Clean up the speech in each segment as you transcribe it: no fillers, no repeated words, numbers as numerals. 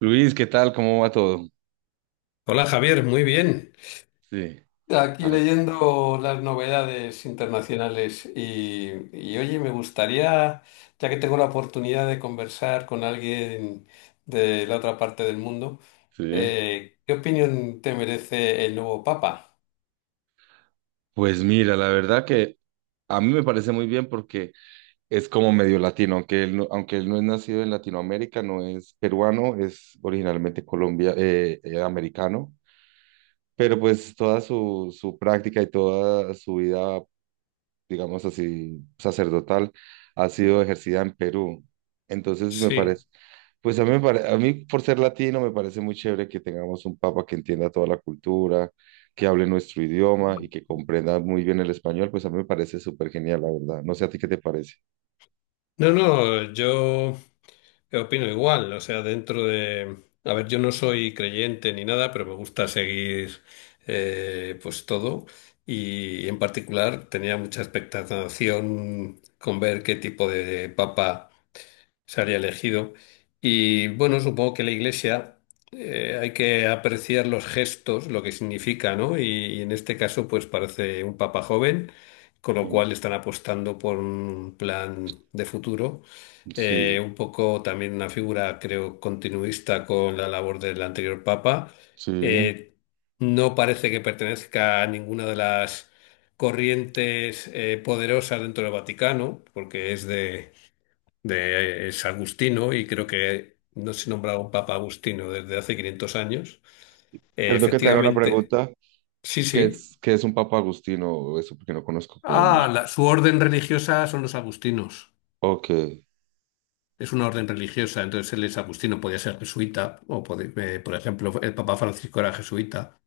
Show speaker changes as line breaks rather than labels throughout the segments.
Luis, ¿qué tal? ¿Cómo va todo?
Hola Javier, muy bien.
Sí,
Aquí
ah,
leyendo las novedades internacionales y, oye, me gustaría, ya que tengo la oportunidad de conversar con alguien de la otra parte del mundo,
sí.
¿qué opinión te merece el nuevo Papa?
Pues mira, la verdad que a mí me parece muy bien porque es como medio latino, aunque él no es nacido en Latinoamérica, no es peruano, es originalmente Colombia, americano, pero pues toda su práctica y toda su vida, digamos así, sacerdotal, ha sido ejercida en Perú. Entonces me
Sí.
parece, pues a mí, a mí por ser latino me parece muy chévere que tengamos un papa que entienda toda la cultura, que hable nuestro idioma y que comprenda muy bien el español, pues a mí me parece súper genial, la verdad. No sé a ti qué te parece.
No, no, yo, opino igual, o sea, dentro de, a ver, yo no soy creyente ni nada, pero me gusta seguir, pues, todo. Y en particular tenía mucha expectación con ver qué tipo de papa salía elegido. Y bueno, supongo que la iglesia, hay que apreciar los gestos, lo que significa, ¿no? Y en este caso, pues parece un papa joven, con lo
Sí,
cual están apostando por un plan de futuro.
sí,
Un poco también una figura, creo, continuista con la labor del anterior papa.
sí.
Eh, no parece que pertenezca a ninguna de las corrientes, poderosas dentro del Vaticano, porque es de es Agustino y creo que no se nombraba un Papa Agustino desde hace 500 años.
Perdón que te haga una
Efectivamente,
pregunta.
sí,
¿Qué
sí.
es, qué es un papa agustino? Eso porque no conozco como mucho.
Su orden religiosa son los agustinos.
Ok,
Es una orden religiosa, entonces él es agustino, podía ser jesuita, o por ejemplo, el Papa Francisco era jesuita,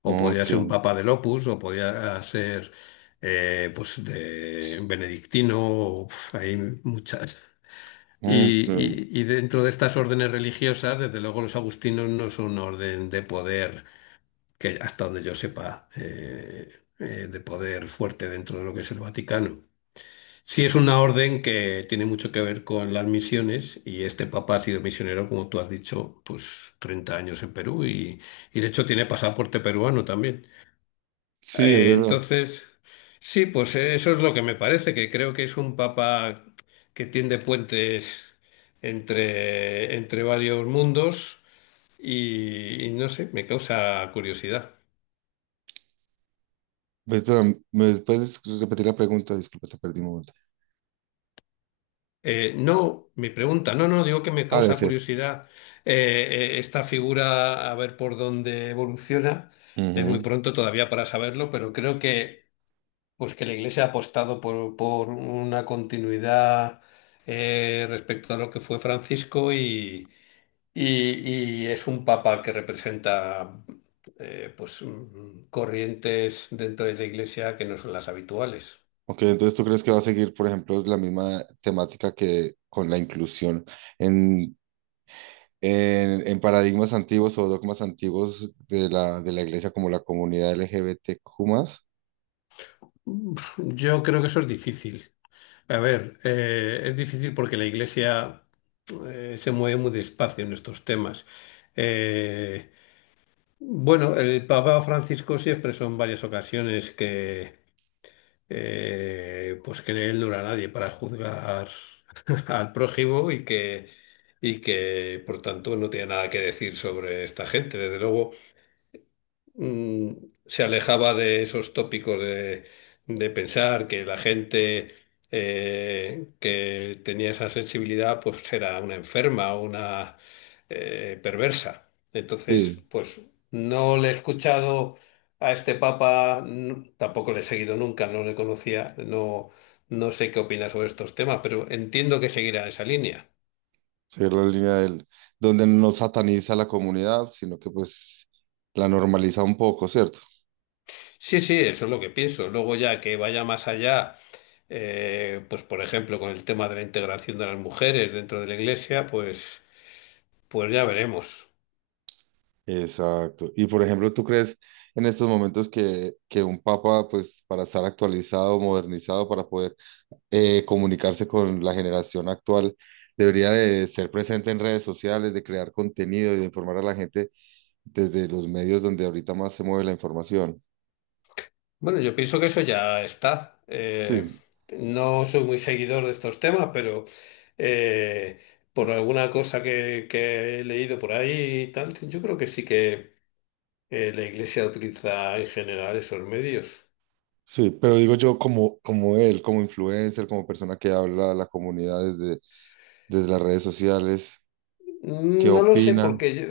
o podía
ok,
ser un Papa del Opus, o podía ser, pues, de benedictino, o, hay muchas. Y,
ok.
y- y dentro de estas órdenes religiosas, desde luego los agustinos no son un orden de poder, que hasta donde yo sepa, de poder fuerte dentro de lo que es el Vaticano. Sí es una orden que tiene mucho que ver con las misiones y este papa ha sido misionero, como tú has dicho, pues 30 años en Perú y de hecho tiene pasaporte peruano también.
Sí, es verdad.
Entonces, sí, pues, eso es lo que me parece, que creo que es un papa que tiende puentes entre varios mundos y no sé, me causa curiosidad.
Espera, ¿me puedes repetir la pregunta? Disculpa, te perdí un momento.
No, mi pregunta, no, no, digo que me
Ah,
causa
decías.
curiosidad, esta figura, a ver por dónde evoluciona. Es muy
Ujú.
pronto todavía para saberlo, pero creo que, pues, que la Iglesia ha apostado por una continuidad, respecto a lo que fue Francisco, y es un papa que representa, pues, corrientes dentro de la Iglesia que no son las habituales.
Ok, entonces tú crees que va a seguir, por ejemplo, la misma temática que con la inclusión en, en paradigmas antiguos o dogmas antiguos de la iglesia, como la comunidad L G B T Q más.
Yo creo que eso es difícil. A ver, es difícil porque la Iglesia, se mueve muy despacio en estos temas. Eh, bueno, el Papa Francisco sí expresó en varias ocasiones que, pues que él no era nadie para juzgar al prójimo y que por tanto no tiene nada que decir sobre esta gente. Desde luego, mm, se alejaba de esos tópicos de pensar que la gente, que tenía esa sensibilidad pues era una enferma o una, perversa. Entonces,
Sí,
pues no le he escuchado a este papa, tampoco le he seguido nunca, no le conocía, no, no sé qué opina sobre estos temas, pero entiendo que seguirá esa línea.
seguir la línea del, donde no sataniza a la comunidad, sino que pues la normaliza un poco, ¿cierto?
Sí, sí, eso es lo que pienso. Luego ya que vaya más allá, pues por ejemplo con el tema de la integración de las mujeres dentro de la iglesia, pues ya veremos.
Exacto. Y por ejemplo, ¿tú crees en estos momentos que un papa, pues para estar actualizado, modernizado, para poder comunicarse con la generación actual, debería de ser presente en redes sociales, de crear contenido y de informar a la gente desde los medios donde ahorita más se mueve la información?
Bueno, yo pienso que eso ya está.
Sí,
No soy muy seguidor de estos temas, pero, eh, por alguna cosa que he leído por ahí y tal, yo creo que sí que, la iglesia utiliza en general esos medios.
sí, pero digo yo como, como él, como influencer, como persona que habla a la comunidad desde, desde las redes sociales, ¿qué
No lo sé,
opina?
porque yo,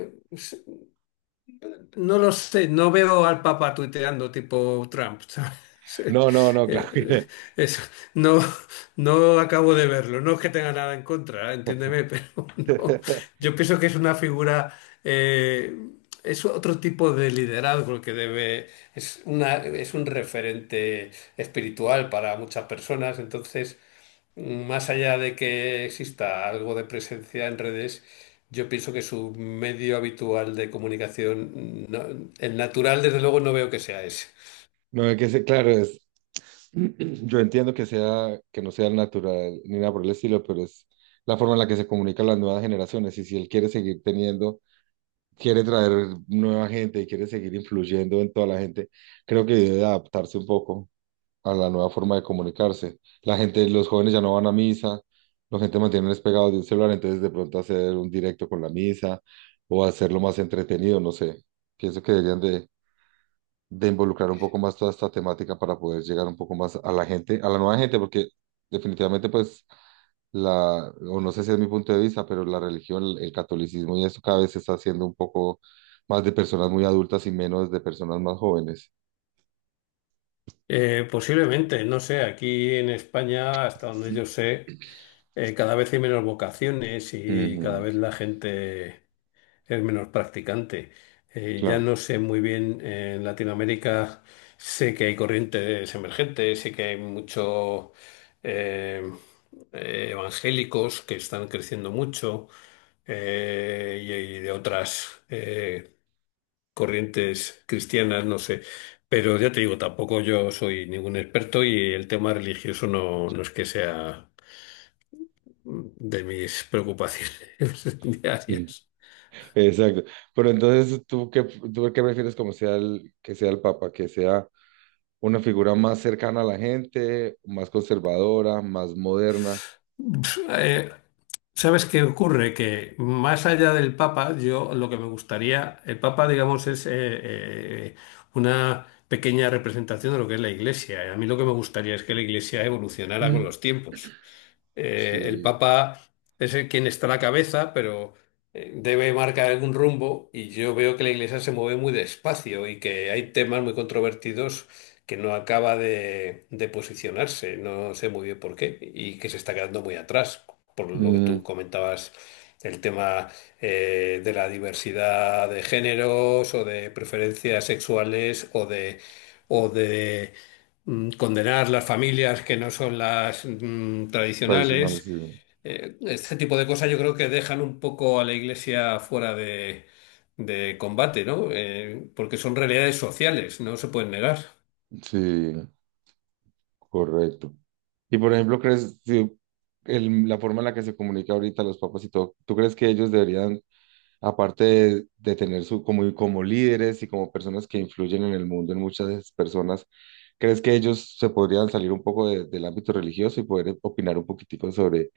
no lo sé, no veo al Papa tuiteando tipo Trump, ¿sabes? Eh,
No, no, no, claro
eh,
que
eso, no, no acabo de verlo. No es que tenga nada en contra, entiéndeme, pero no. Yo pienso que es una figura, eh, es otro tipo de liderazgo el que debe, es un referente espiritual para muchas personas, entonces más allá de que exista algo de presencia en redes, yo pienso que su medio habitual de comunicación, el natural, desde luego, no veo que sea ese.
no. No, es que ese, claro, es, yo entiendo que sea, que no sea natural ni nada por el estilo, pero es la forma en la que se comunican las nuevas generaciones. Y si él quiere seguir teniendo, quiere traer nueva gente y quiere seguir influyendo en toda la gente, creo que debe adaptarse un poco a la nueva forma de comunicarse. La gente, los jóvenes ya no van a misa, la gente mantiene pegados de un celular, entonces de pronto hacer un directo con la misa o hacerlo más entretenido, no sé. Pienso que deberían de involucrar un poco más toda esta temática para poder llegar un poco más a la gente, a la nueva gente, porque definitivamente pues la, o no sé si es mi punto de vista, pero la religión, el catolicismo y eso cada vez se está haciendo un poco más de personas muy adultas y menos de personas más jóvenes.
Posiblemente, no sé, aquí en España, hasta donde yo sé, cada vez hay menos vocaciones y cada
Ujú,
vez la gente es menos practicante. Ya
claro.
no sé muy bien, en Latinoamérica sé que hay corrientes emergentes, sé que hay muchos evangélicos que están creciendo mucho, y de otras, corrientes cristianas, no sé. Pero ya te digo, tampoco yo soy ningún experto y el tema religioso no, no es que sea, de mis preocupaciones
Sí,
diarias.
exacto. Pero entonces, ¿tú qué prefieres como sea el, que sea el Papa? ¿Que sea una figura más cercana a la gente, más conservadora, más moderna?
Pues, ¿sabes qué ocurre? Que más allá del Papa, yo lo que me gustaría, el Papa, digamos, es, una pequeña representación de lo que es la Iglesia. A mí lo que me gustaría es que la Iglesia evolucionara con los tiempos. El
Sí.
Papa es el quien está a la cabeza, pero, debe marcar algún rumbo y yo veo que la Iglesia se mueve muy despacio y que hay temas muy controvertidos que no acaba de posicionarse, no sé muy bien por qué, y que se está quedando muy atrás, por lo que
Mm,
tú comentabas, el tema, de la diversidad de géneros o de preferencias sexuales o de condenar las familias que no son las,
tradicionales,
tradicionales.
sí,
Este tipo de cosas yo creo que dejan un poco a la iglesia fuera de combate, ¿no? Porque son realidades sociales, no se pueden negar.
sí, sí, correcto. Y por ejemplo, ¿crees si la forma en la que se comunica ahorita los papas y todo, ¿tú crees que ellos deberían, aparte de tener su, como, como líderes y como personas que influyen en el mundo en muchas personas, ¿crees que ellos se podrían salir un poco del ámbito religioso y poder opinar un poquitico sobre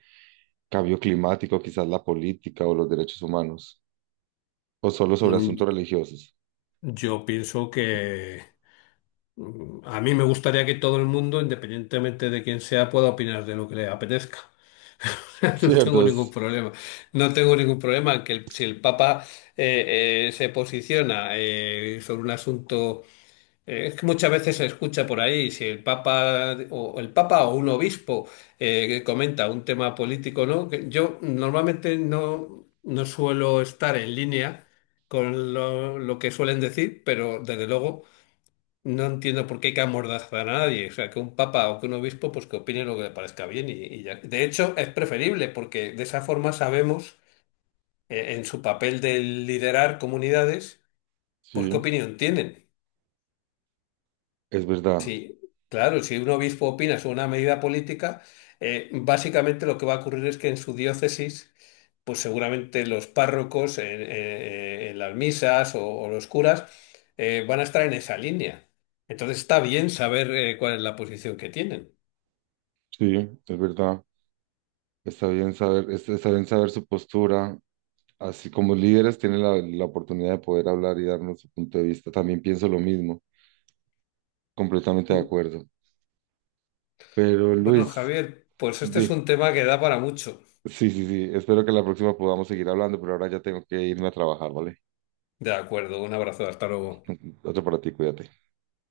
cambio climático, quizás la política o los derechos humanos, o solo sobre asuntos
Mm,
religiosos?
Yo pienso que, a mí me gustaría que todo el mundo, independientemente de quién sea, pueda opinar de lo que le apetezca. No tengo ningún
Ciertos,
problema. No tengo ningún problema en que si el Papa, se posiciona, sobre un asunto. Es que muchas veces se escucha por ahí si el Papa o un obispo, que comenta un tema político, ¿no? Que yo normalmente no suelo estar en línea con lo que suelen decir, pero desde luego no entiendo por qué hay que amordazar a nadie. O sea, que un Papa o que un obispo pues que opine lo que le parezca bien y ya. De hecho, es preferible porque de esa forma sabemos, en su papel de liderar comunidades, pues qué
sí,
opinión tienen.
es verdad,
Sí, claro, si un obispo opina sobre una medida política, básicamente lo que va a ocurrir es que en su diócesis, pues seguramente los párrocos en las misas o los curas, van a estar en esa línea. Entonces está bien saber, cuál es la posición que tienen.
sí, es verdad. Está bien saber, está bien saber su postura. Así como líderes tienen la, la oportunidad de poder hablar y darnos su punto de vista. También pienso lo mismo, completamente de
Mm,
acuerdo. Pero
Bueno,
Luis,
Javier, pues este es
di-
un tema que da para mucho.
sí, sí, sí, espero que la próxima podamos seguir hablando, pero ahora ya tengo que irme a trabajar, ¿vale?
De acuerdo, un abrazo, hasta luego.
Otro para ti, cuídate.